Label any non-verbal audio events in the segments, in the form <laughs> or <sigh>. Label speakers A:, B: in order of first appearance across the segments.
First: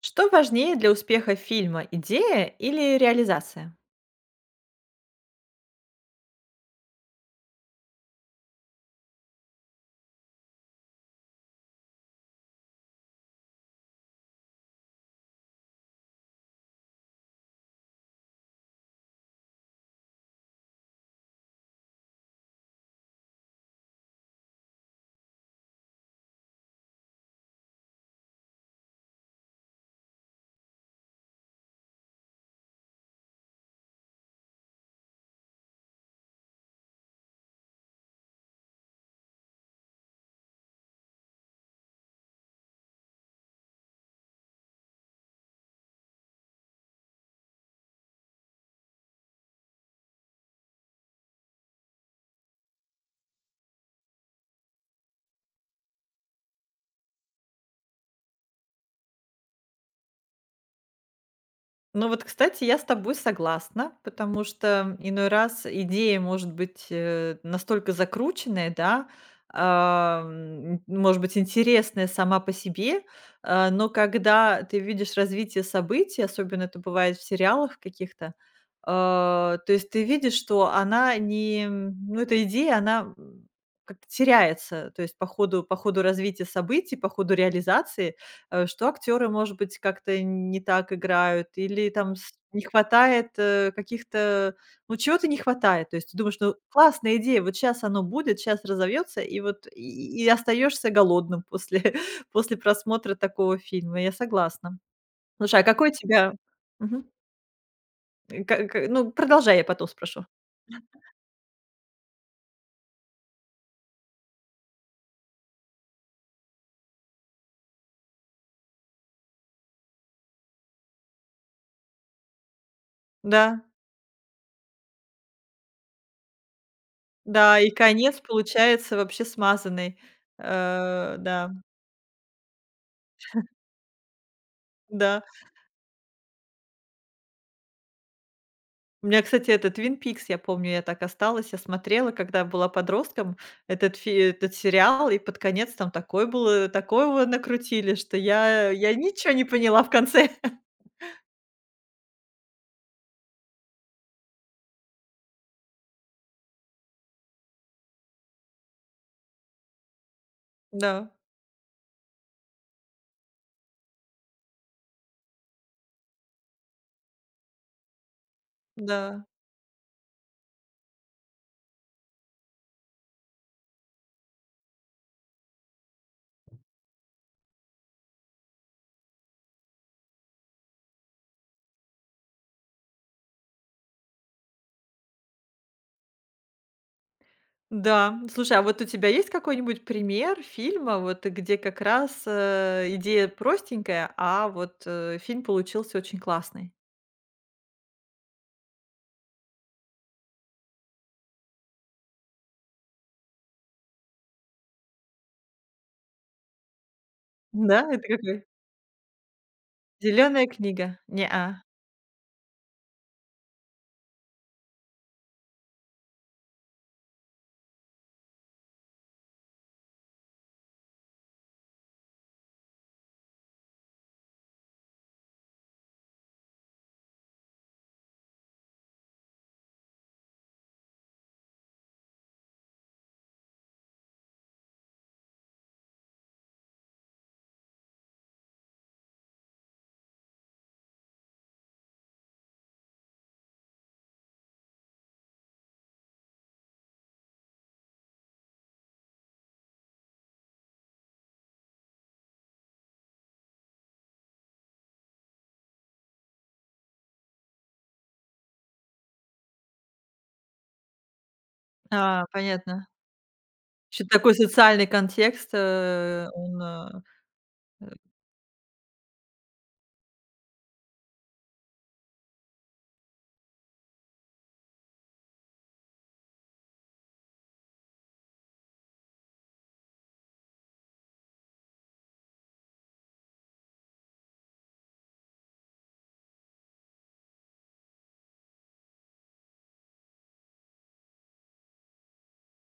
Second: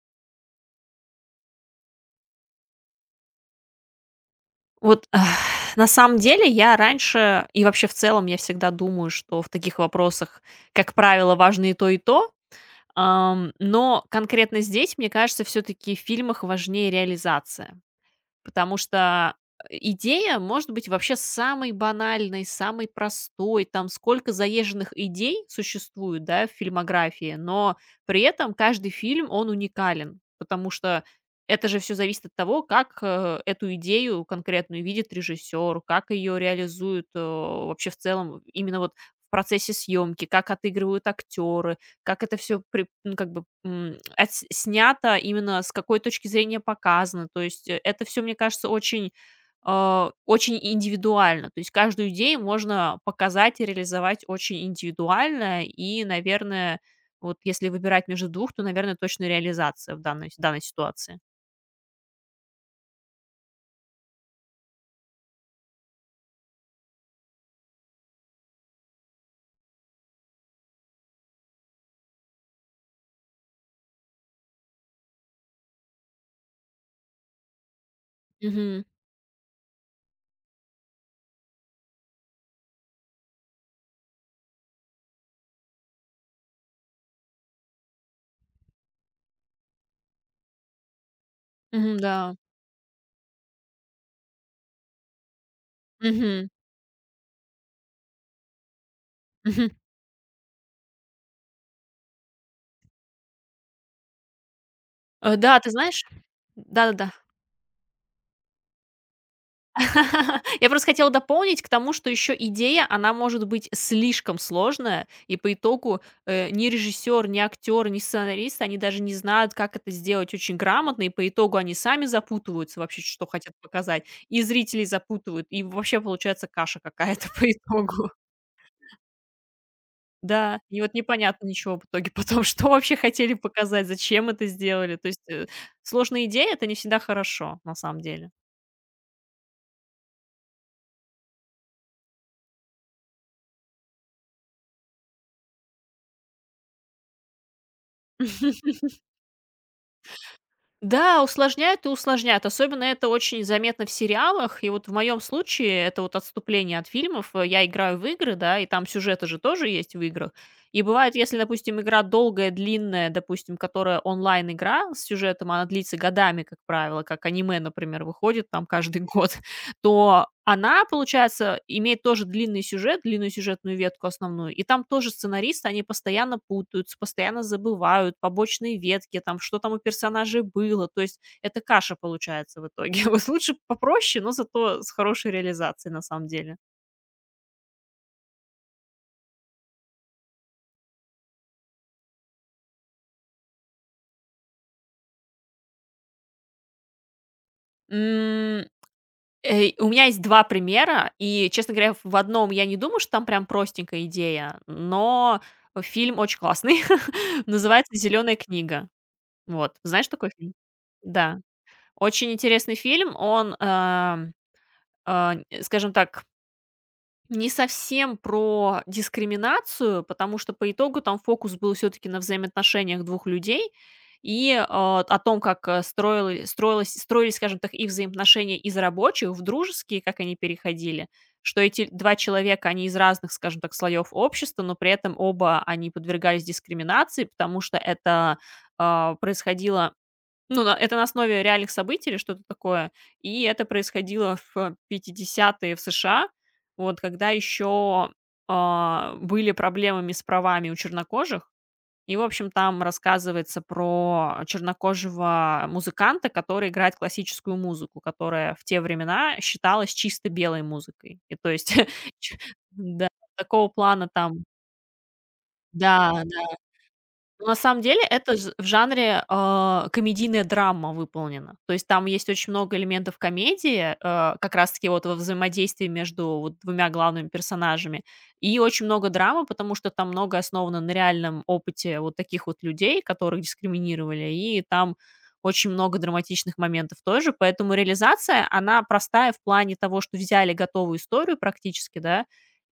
A: Что важнее для успеха фильма: идея или реализация?
B: На самом деле я раньше и вообще в целом я всегда думаю, что в таких вопросах, как правило, важно и то, и то. Но конкретно здесь, мне кажется, все-таки в фильмах важнее реализация. Потому что идея может быть вообще самой банальной, самой простой. Там сколько заезженных идей существует, да, в фильмографии, но при этом каждый фильм, он уникален, потому что это же все зависит от того, как эту идею конкретную видит режиссер, как ее реализуют вообще в целом именно вот в процессе съемки, как отыгрывают актеры, как это все, как бы, отс снято, именно с какой точки зрения показано. То есть, это все, мне кажется, очень, очень индивидуально. То есть каждую идею можно показать и реализовать очень индивидуально. И, наверное, вот если выбирать между двух, то, наверное, точно реализация в данной ситуации.
A: Ну вот, кстати, я с тобой согласна, потому что иной раз идея может быть настолько закрученная, да, может быть, интересная сама по себе, но когда ты видишь развитие событий, особенно это бывает в сериалах каких-то,
B: Мгм.
A: то есть ты видишь, что она не, ну эта идея, она как-то теряется, то есть по ходу развития событий, по ходу реализации, что актеры, может быть, как-то не так играют, или
B: Мгм,
A: там с
B: да.
A: не хватает, каких-то ну, чего-то не хватает. То есть ты думаешь,
B: Мгм.
A: ну, классная идея, вот сейчас оно будет, сейчас разовьется, и вот
B: Мгм.
A: и остаешься голодным после <laughs> после просмотра такого фильма. Я согласна.
B: Да,
A: Слушай, а
B: ты
A: какой у
B: знаешь.
A: тебя. Мгм.
B: Да-да-да.
A: Э, ка ка ну, продолжай, я потом спрошу.
B: <laughs> Я просто хотела дополнить к тому, что еще идея, она может быть слишком сложная, и по итогу ни режиссер, ни актер, ни сценарист, они даже не знают, как это сделать очень грамотно, и по итогу они сами запутываются вообще, что хотят
A: Да,
B: показать, и зрителей запутывают, и вообще получается каша какая-то <laughs> по
A: да, и
B: итогу.
A: конец получается вообще смазанный.
B: Да, и вот непонятно
A: Да,
B: ничего в итоге потом, <laughs> что вообще хотели показать, зачем это сделали. То есть
A: да.
B: э, Сложная идея, это не всегда хорошо, на самом деле.
A: У меня, кстати, этот "Твин Пикс", я помню, я так осталась. Я смотрела, когда была подростком, этот сериал, и под конец там такой был, такого накрутили, что я
B: <laughs>
A: я ничего не поняла в конце. <laughs>
B: Да, усложняют и усложняют. Особенно это очень заметно в сериалах. И вот в моем случае это вот отступление от фильмов. Я играю в игры, да, и там сюжеты же тоже есть в играх. И
A: Да,
B: бывает, если, допустим, игра долгая, длинная, допустим, которая онлайн-игра с сюжетом, она длится годами, как правило, как аниме, например, выходит там каждый <laughs>
A: да,
B: год, то она, получается, имеет тоже длинный сюжет, длинную сюжетную ветку основную, и там тоже сценаристы, они постоянно путаются, постоянно забывают побочные ветки, там, что там у персонажей было, то есть это каша получается в итоге. <laughs> Вот лучше попроще, но зато с хорошей реализацией на самом деле.
A: да. Слушай, а вот у тебя есть какой-нибудь пример фильма, вот, где как раз, идея простенькая, а вот, фильм получился очень классный?
B: М, у меня есть 2 примера, и, честно говоря, в одном я не думаю, что там прям простенькая идея, но фильм очень классный. <laughs>
A: Да,
B: Называется
A: это
B: "Зеленая
A: какой?
B: книга". Вот. Знаешь такой
A: "Зеленая
B: фильм?
A: книга"? Не.
B: Да. Очень интересный фильм. Он, скажем так, не совсем про дискриминацию, потому что по итогу там фокус был все-таки на взаимоотношениях двух людей и о том, как строилось, строились, скажем так, их взаимоотношения из рабочих в дружеские, как они переходили, что эти два человека, они из разных, скажем так, слоев общества, но при этом оба они подвергались дискриминации, потому что это происходило. Ну да, это на основе реальных событий или что-то такое. И это происходило в 50-е в США, вот когда еще были проблемами с правами у чернокожих. И, в общем, там рассказывается про чернокожего музыканта, который играет классическую музыку, которая в те времена считалась чисто белой музыкой. И то есть, <laughs>
A: А,
B: ч-
A: понятно.
B: да, такого
A: Что
B: плана
A: такой
B: там,
A: социальный контекст,
B: да, да,
A: он
B: ну, на самом деле, это ж в жанре комедийная драма выполнена. То есть там есть очень много элементов комедии, как раз-таки вот во взаимодействии между вот двумя главными персонажами, и очень много драмы, потому что там много основано на реальном опыте вот таких вот людей, которых дискриминировали, и там очень много драматичных моментов тоже. Поэтому реализация, она простая в плане того, что взяли готовую историю практически, да,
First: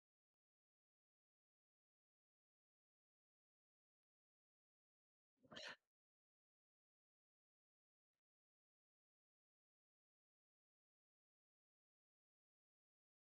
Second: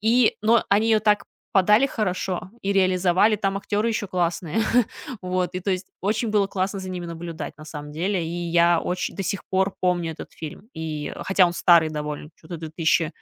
B: и но они ее так подали хорошо и реализовали, там актеры еще классные. <laughs> Вот, и то есть очень было классно за ними наблюдать, на самом деле. И я очень до сих пор помню этот фильм. И хотя он старый довольно, что то две тысячи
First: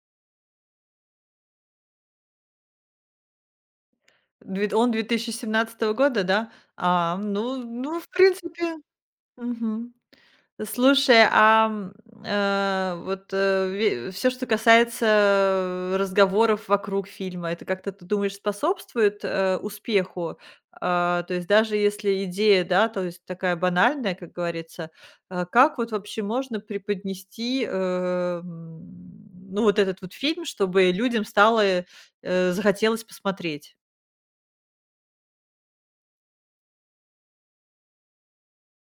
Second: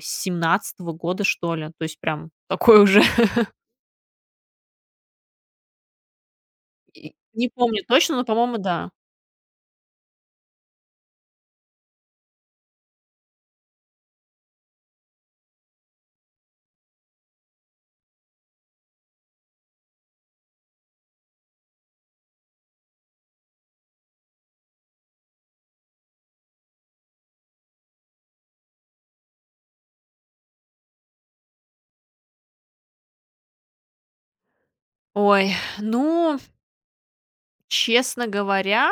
B: семнадцатого года, что ли. То есть прям такой уже. <laughs>
A: Он 2017 года, да?
B: И
A: А,
B: не
A: ну
B: помню
A: ну, в
B: точно, но, по-моему,
A: принципе,
B: да.
A: мгм. Слушай, вот, все, что касается, разговоров вокруг фильма, это как-то, ты думаешь, способствует, успеху? А, то есть даже если идея, да, то есть такая банальная, как говорится, а как вот вообще можно преподнести, ну, вот этот вот фильм, чтобы людям стало, захотелось посмотреть?
B: Ой, ну, честно говоря,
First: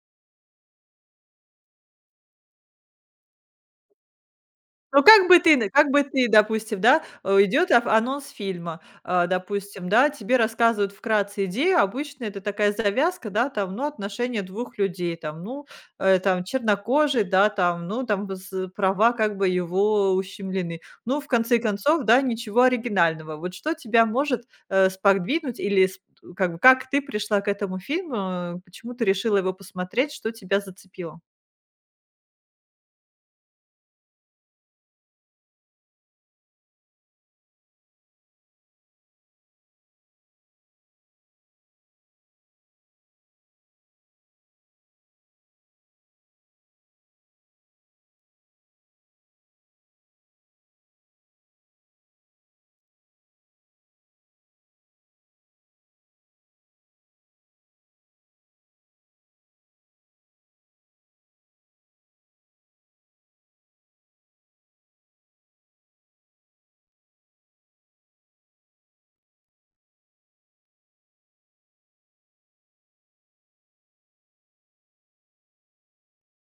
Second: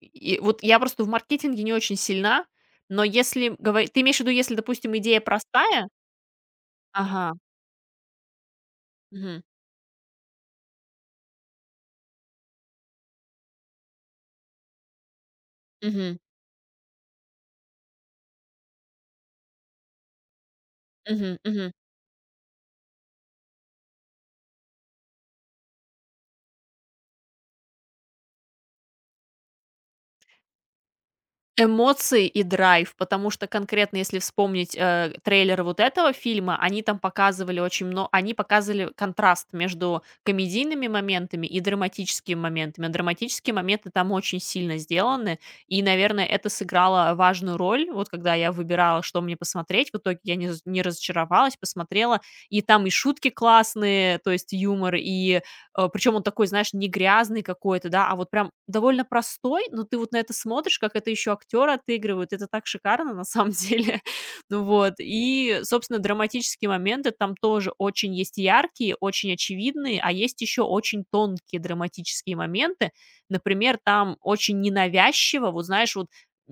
B: и вот я просто в маркетинге не очень сильна, но если говорить, ты имеешь в виду, если, допустим,
A: Ну,
B: идея
A: как бы ты, н
B: простая?
A: как бы ты, допустим, да,
B: Ага.
A: идет аф анонс фильма,
B: Мгм.
A: допустим, да, тебе рассказывают вкратце идею. Обычно это такая завязка, да, там, ну, отношения двух людей, там, ну,
B: Мгм.
A: там, чернокожий, да, там, ну, там, с права как бы его ущемлены. Ну, в
B: Мгм.
A: конце
B: Мгм.
A: концов, да, ничего оригинального. Вот что тебя может, сподвигнуть или сп как бы, как ты пришла к этому фильму, почему ты решила его посмотреть, что тебя зацепило?
B: Эмоции и драйв, потому что конкретно, если вспомнить, трейлеры вот этого фильма, они там показывали очень много, они показывали контраст между комедийными моментами и драматическими моментами. А драматические моменты там очень сильно сделаны, и, наверное, это сыграло важную роль. Вот когда я выбирала, что мне посмотреть, в итоге я не разочаровалась, посмотрела, и там и шутки классные, то есть юмор, и причем он такой, знаешь, не грязный какой-то, да, а вот прям довольно простой, но ты вот на это смотришь, как это еще актеры отыгрывают, это так шикарно на самом <laughs> деле. Ну вот, и, собственно, драматические моменты там тоже очень есть яркие, очень очевидные, а есть еще очень тонкие драматические моменты. Например, там очень ненавязчиво, вот знаешь, вот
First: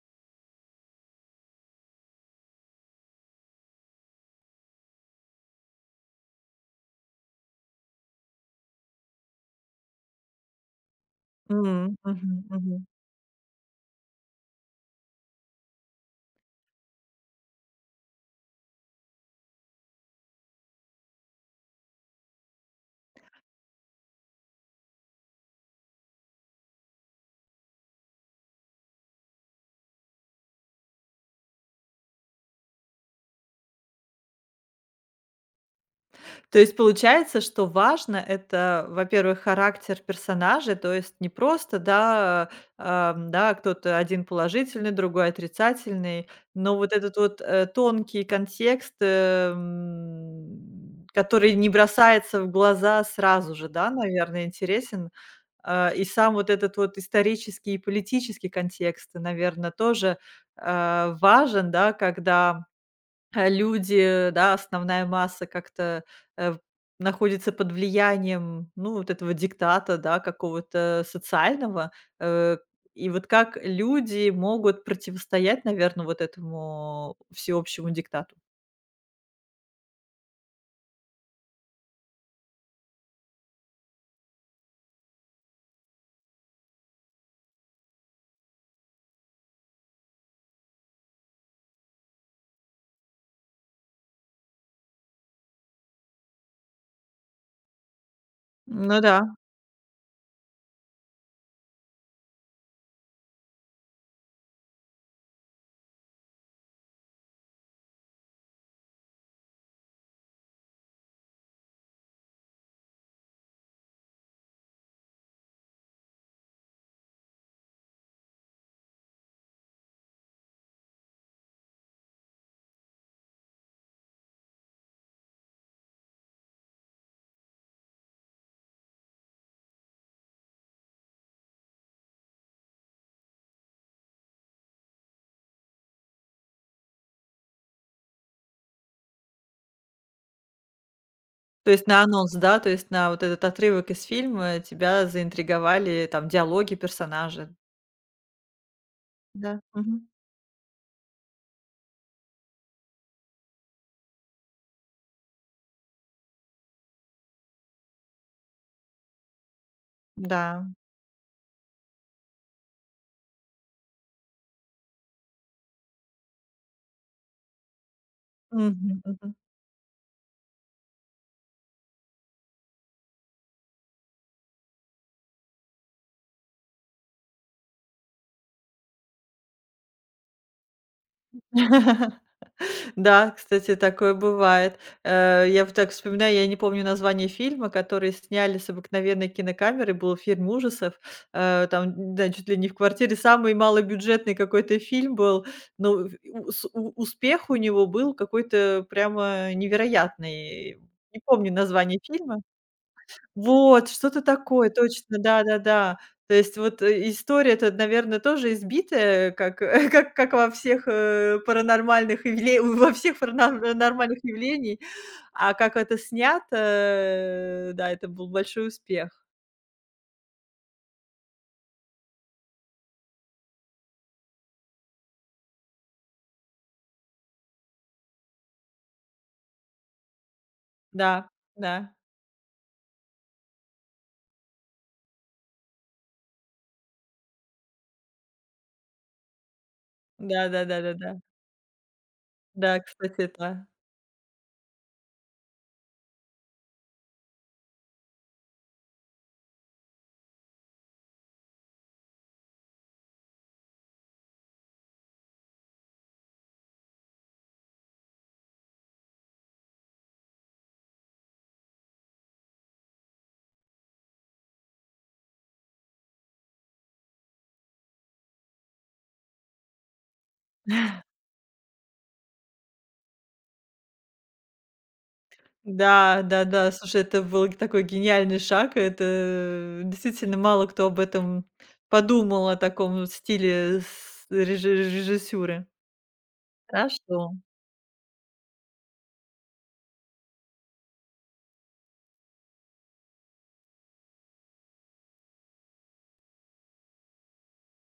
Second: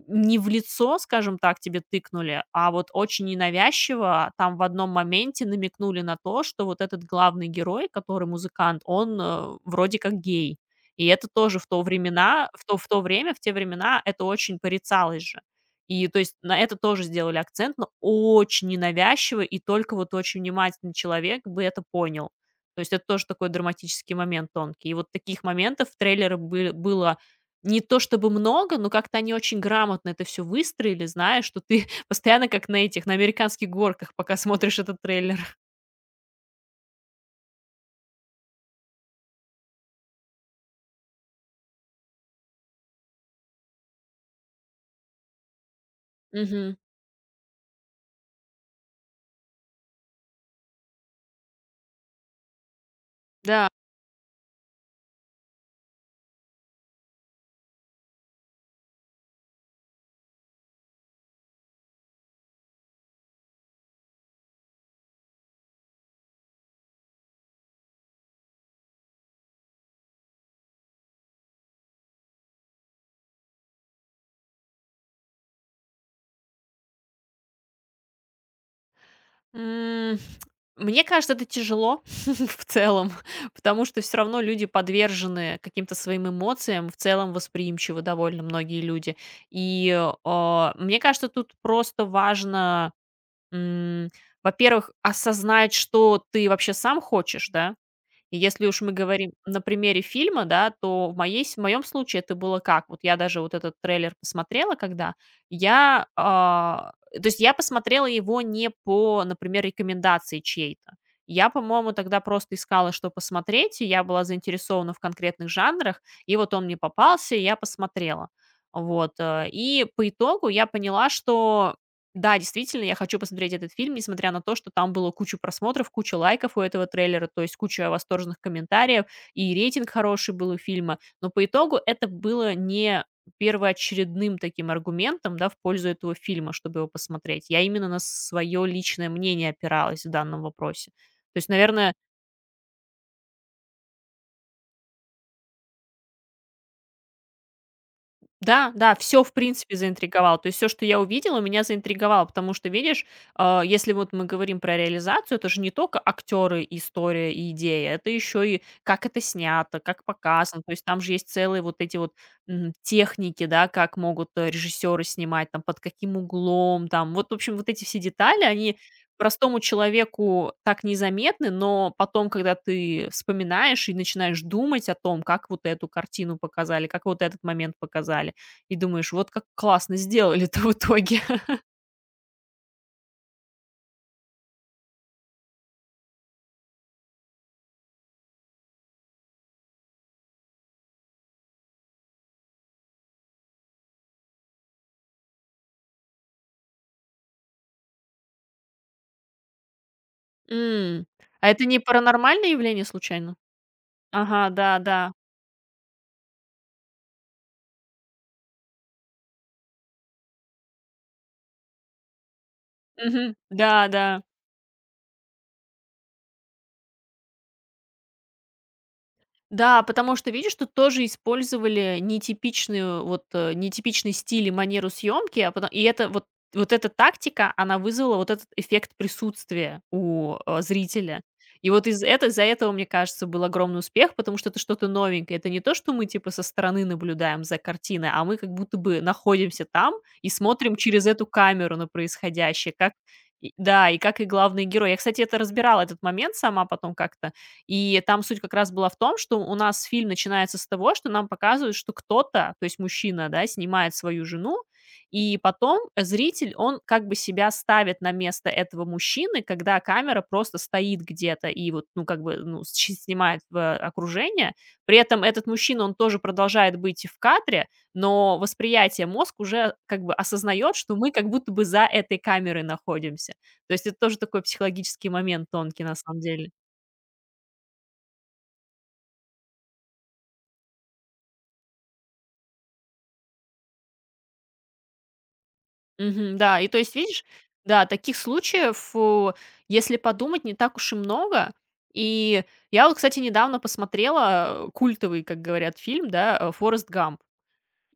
B: не в лицо, скажем так, тебе тыкнули, а вот очень ненавязчиво там в одном моменте намекнули на то, что вот этот главный герой, который музыкант, он вроде как гей. И это тоже в то
A: М, мгм,
B: времена
A: мгм.
B: в то время, в те времена это очень порицалось же. И то есть на это тоже сделали акцент, но очень ненавязчиво, и только вот очень внимательный человек бы это понял. То есть это тоже такой драматический момент тонкий. И вот таких моментов в трейлере бы было не то чтобы много, но как-то они очень грамотно это все выстроили, зная, что ты <laughs> постоянно как на этих, на американских горках, пока смотришь этот трейлер.
A: То есть получается, что это, во-первых, характер персонажа, то есть не просто, да, да, кто-то один положительный, другой отрицательный, но
B: Мгм.
A: вот этот вот, тонкий контекст, который не бросается в глаза сразу же,
B: Да.
A: да, наверное, интересен. А, и сам вот этот вот исторический и политический контекст, наверное, тоже, важен, да, когда люди, да, основная масса как-то, э, в находится под влиянием, ну, вот этого диктата, да, какого-то социального. Э, и вот как люди могут противостоять, наверное, вот этому всеобщему диктату?
B: М, мне кажется, это тяжело <laughs> в целом, <laughs> потому что все равно люди подвержены каким-то своим эмоциям, в целом восприимчивы довольно многие люди. И, мне кажется, тут просто важно, м, во-первых, осознать, что ты вообще сам хочешь, да. И если уж мы
A: Ну да,
B: говорим на примере фильма, да, то в моей с в моем случае это было как? Вот я даже вот этот трейлер посмотрела когда, то есть я посмотрела его не по, например, рекомендации чьей-то. Я, по-моему, тогда просто искала, что посмотреть, и я была заинтересована в конкретных жанрах, и вот он мне попался, и я посмотрела. И по итогу я поняла, что да, действительно, я хочу посмотреть этот фильм, несмотря на то, что там было куча просмотров, куча лайков у этого трейлера, то есть куча восторженных комментариев, и рейтинг хороший был у фильма. Но по итогу это было не первоочередным таким аргументом, да, в пользу этого фильма, чтобы его посмотреть. Я именно на свое личное мнение опиралась в данном вопросе. То есть,
A: то есть
B: наверное.
A: на анонс, да, то есть на вот этот отрывок из фильма тебя заинтриговали там диалоги персонажа.
B: Да, да, все в
A: Да,
B: принципе,
A: мгм.
B: заинтриговало. То есть все, что я увидела, меня заинтриговало, потому что, видишь, если вот мы говорим про реализацию, это же не только актеры, история и идея, это еще и как это снято, как показано.
A: Да.
B: То есть там же есть целые вот эти вот, техники, да, как могут, режиссеры снимать, там, под каким углом, там. Вот, в общем, вот эти все детали, они
A: Мгм, мгм.
B: простому человеку так незаметны, но потом, когда ты вспоминаешь и начинаешь думать о том, как вот эту картину показали, как вот этот момент показали, и думаешь: "Вот как классно сделали-то в итоге". <laughs>
A: <laughs> Да, кстати, такое бывает. Я вот так вспоминаю, я не помню название фильма, который сняли с обыкновенной кинокамеры, был фильм ужасов. Там, да, чуть ли не в квартире самый малобюджетный какой-то фильм был, но в у с у успех у него был какой-то прямо невероятный.
B: М.
A: Не
B: А
A: помню
B: это не
A: название фильма.
B: паранормальное явление случайно?
A: Вот, что-то
B: Ага,
A: такое,
B: да, да.
A: точно, да-да-да. То есть вот, история-то, наверное, тоже избитая, как <laughs> как во всех
B: Мгм.
A: паранормальных
B: Да,
A: нормальных
B: да.
A: явлений. А как это снято, да, это был большой успех.
B: Да, потому что, видишь, тут тоже использовали нетипичную, нетипичный стиль и манеру съемки, а потом, и это вот вот эта тактика, она вызвала вот этот эффект присутствия у, зрителя.
A: Да,
B: И
A: да.
B: вот из это из-за этого, мне кажется, был огромный успех, потому что это что-то новенькое. Это не то, что мы типа со стороны наблюдаем за картиной, а мы как будто бы находимся там и смотрим через
A: Да-да-да-да-да.
B: эту камеру на происходящее,
A: Да,
B: как
A: кстати,
B: и
A: это.
B: да, и как и главный герой. Я, кстати, это разбирала этот момент сама потом как-то, и там суть как раз была в том, что у нас фильм начинается с того, что нам показывают, что кто-то, то есть мужчина, да, снимает свою жену, и потом зритель, он как бы себя ставит на место этого мужчины, когда камера просто стоит где-то и вот, ну, как бы, ну, <laughs> снимает в окружение. При этом этот мужчина, он тоже продолжает быть в кадре, но восприятие мозг уже как бы осознает, что мы как будто бы за этой камерой находимся. То есть это тоже такой психологический момент тонкий на
A: Да,
B: самом деле.
A: да-да, слушай, это был такой гениальный шаг. И это действительно мало кто об этом подумал, о таком стиле с реже режиссюры.
B: Мгм, да, и то есть,
A: Хорошо.
B: видишь, да, таких случаев, если подумать, не так уж и много. И я вот, кстати, недавно посмотрела, культовый, как говорят, фильм, да, "Форрест Гамп".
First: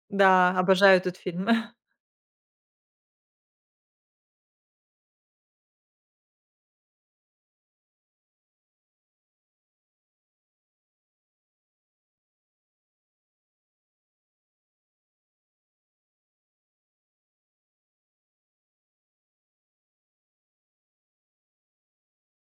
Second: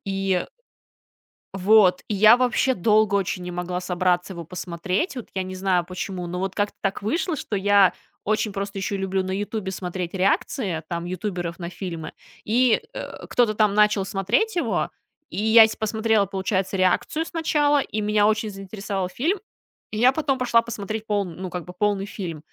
B: И
A: Да, обожаю этот фильм. <laughs>
B: вот, и я вообще долго очень не могла собраться его посмотреть. Вот я не знаю почему, но вот как-то так вышло, что я очень просто еще люблю на "Ютубе" смотреть реакции, там, ютуберов на фильмы. Кто-то там начал смотреть его, и я с посмотрела, получается, реакцию сначала, и меня очень заинтересовал фильм. И я потом пошла посмотреть пол ну, как бы полный фильм.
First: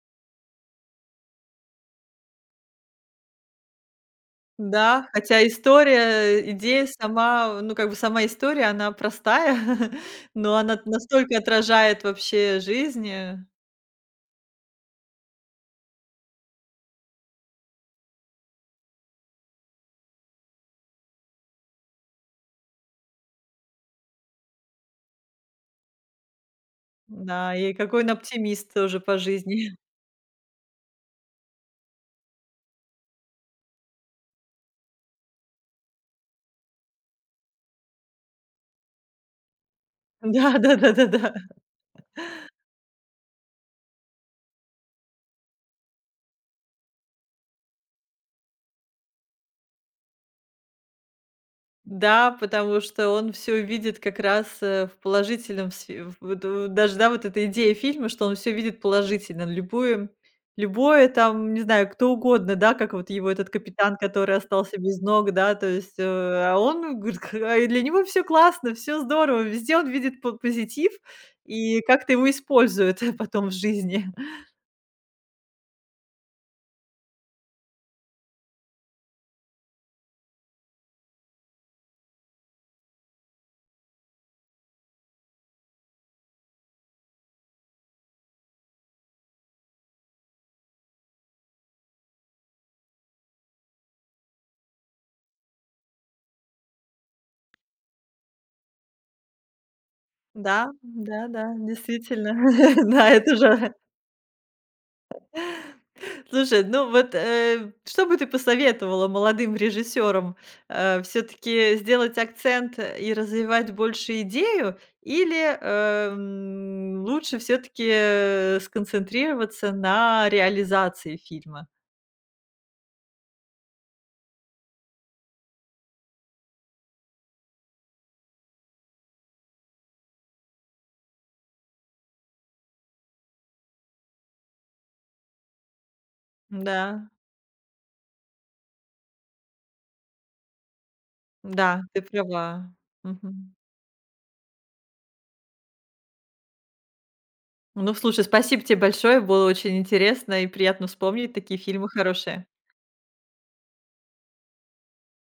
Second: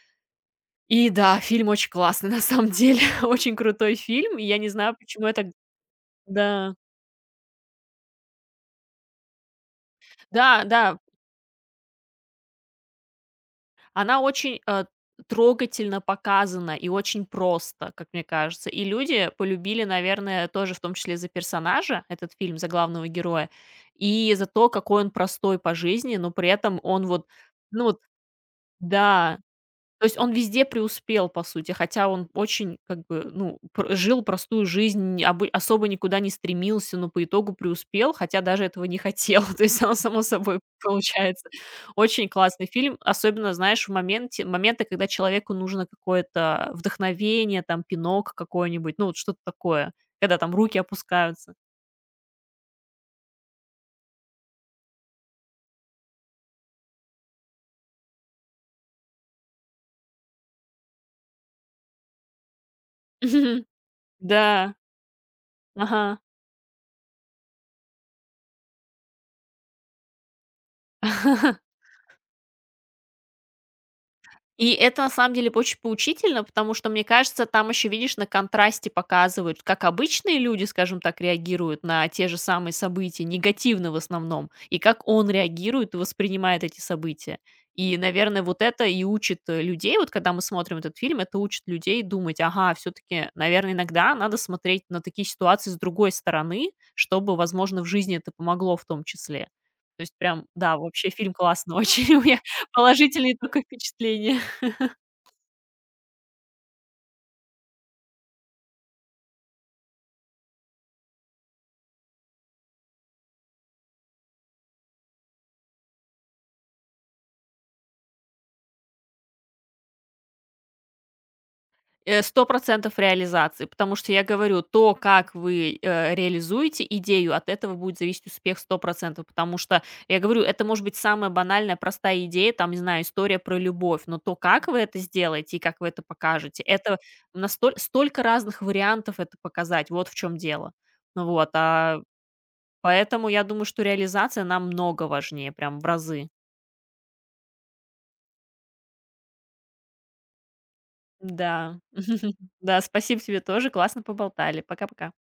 B: И да, фильм очень классный <laughs> на самом деле, <laughs> очень крутой фильм. И я не знаю,
A: Да,
B: почему я
A: хотя
B: так.
A: история,
B: Да.
A: идея сама, ну, как бы сама история, она простая, <laughs> но
B: Да,
A: она
B: да.
A: настолько отражает вообще жизнь.
B: Она очень трогательно показана и очень просто, как мне кажется. И люди полюбили, наверное, тоже в том числе за персонажа этот фильм, за главного героя, и за то, какой он простой по жизни, но при этом он вот,
A: Да, и
B: ну вот
A: какой он оптимист тоже по
B: да.
A: жизни.
B: То есть он везде преуспел, по сути, хотя он очень, как бы, ну, пр жил простую жизнь, не обы особо никуда не стремился, но по итогу преуспел, хотя даже этого не хотел. <laughs> То есть оно само
A: <laughs>
B: собой
A: Да-да-да-да-да.
B: получается. Очень классный фильм, особенно, знаешь, в моменте моменты, когда человеку нужно какое-то вдохновение, там, пинок какой-нибудь, ну, вот что-то такое, когда там руки опускаются.
A: Да, потому что он все видит как раз, в положительном даже, да, вот эта идея фильма, что он все видит положительно. Любую любое там, не знаю, кто угодно, да, как вот его этот
B: <laughs>
A: капитан, который
B: Да,
A: остался без ног, да, то есть,
B: ага.
A: а он говорит, <laughs> к а и для него все классно, все здорово, везде он видит по позитив
B: <laughs>
A: и как-то его используют <laughs> потом в жизни.
B: И это на самом деле очень поучительно, потому что, мне кажется, там еще, видишь, на контрасте показывают, как обычные люди, скажем так, реагируют на те же самые события, негативно в основном, и как он реагирует и воспринимает эти события. И, наверное, вот это и учит людей, вот когда мы смотрим этот фильм, это учит людей думать, ага, все-таки, наверное, иногда надо смотреть на такие ситуации с другой стороны, чтобы, возможно, в жизни это помогло в том числе. То есть прям,
A: Да,
B: да, вообще фильм
A: да-да,
B: классный очень, <laughs> у
A: действительно.
B: меня
A: <laughs> Да, это
B: положительные только
A: же.
B: впечатления.
A: Слушай, ну вот, что бы ты посоветовала молодым режиссерам? Все-таки сделать акцент и развивать больше идею, или лучше все-таки сконцентрироваться на реализации фильма?
B: 100% реализации, потому что я говорю, то, как вы реализуете идею, от этого будет зависеть успех 100%, потому что, я говорю, это может быть самая банальная, простая идея, там, не знаю, история про любовь, но то, как вы это сделаете и как вы это покажете,
A: Да,
B: это настоль столько разных вариантов это показать, вот в чем дело. Ну вот,
A: да,
B: а,
A: ты права.
B: Поэтому я
A: Мгм.
B: думаю, что реализация намного важнее, прям в разы.
A: Ну, слушай, спасибо тебе большое, было очень интересно и приятно вспомнить такие
B: Да.
A: фильмы хорошие.
B: <laughs> Да, спасибо тебе тоже, классно поболтали. Пока-пока.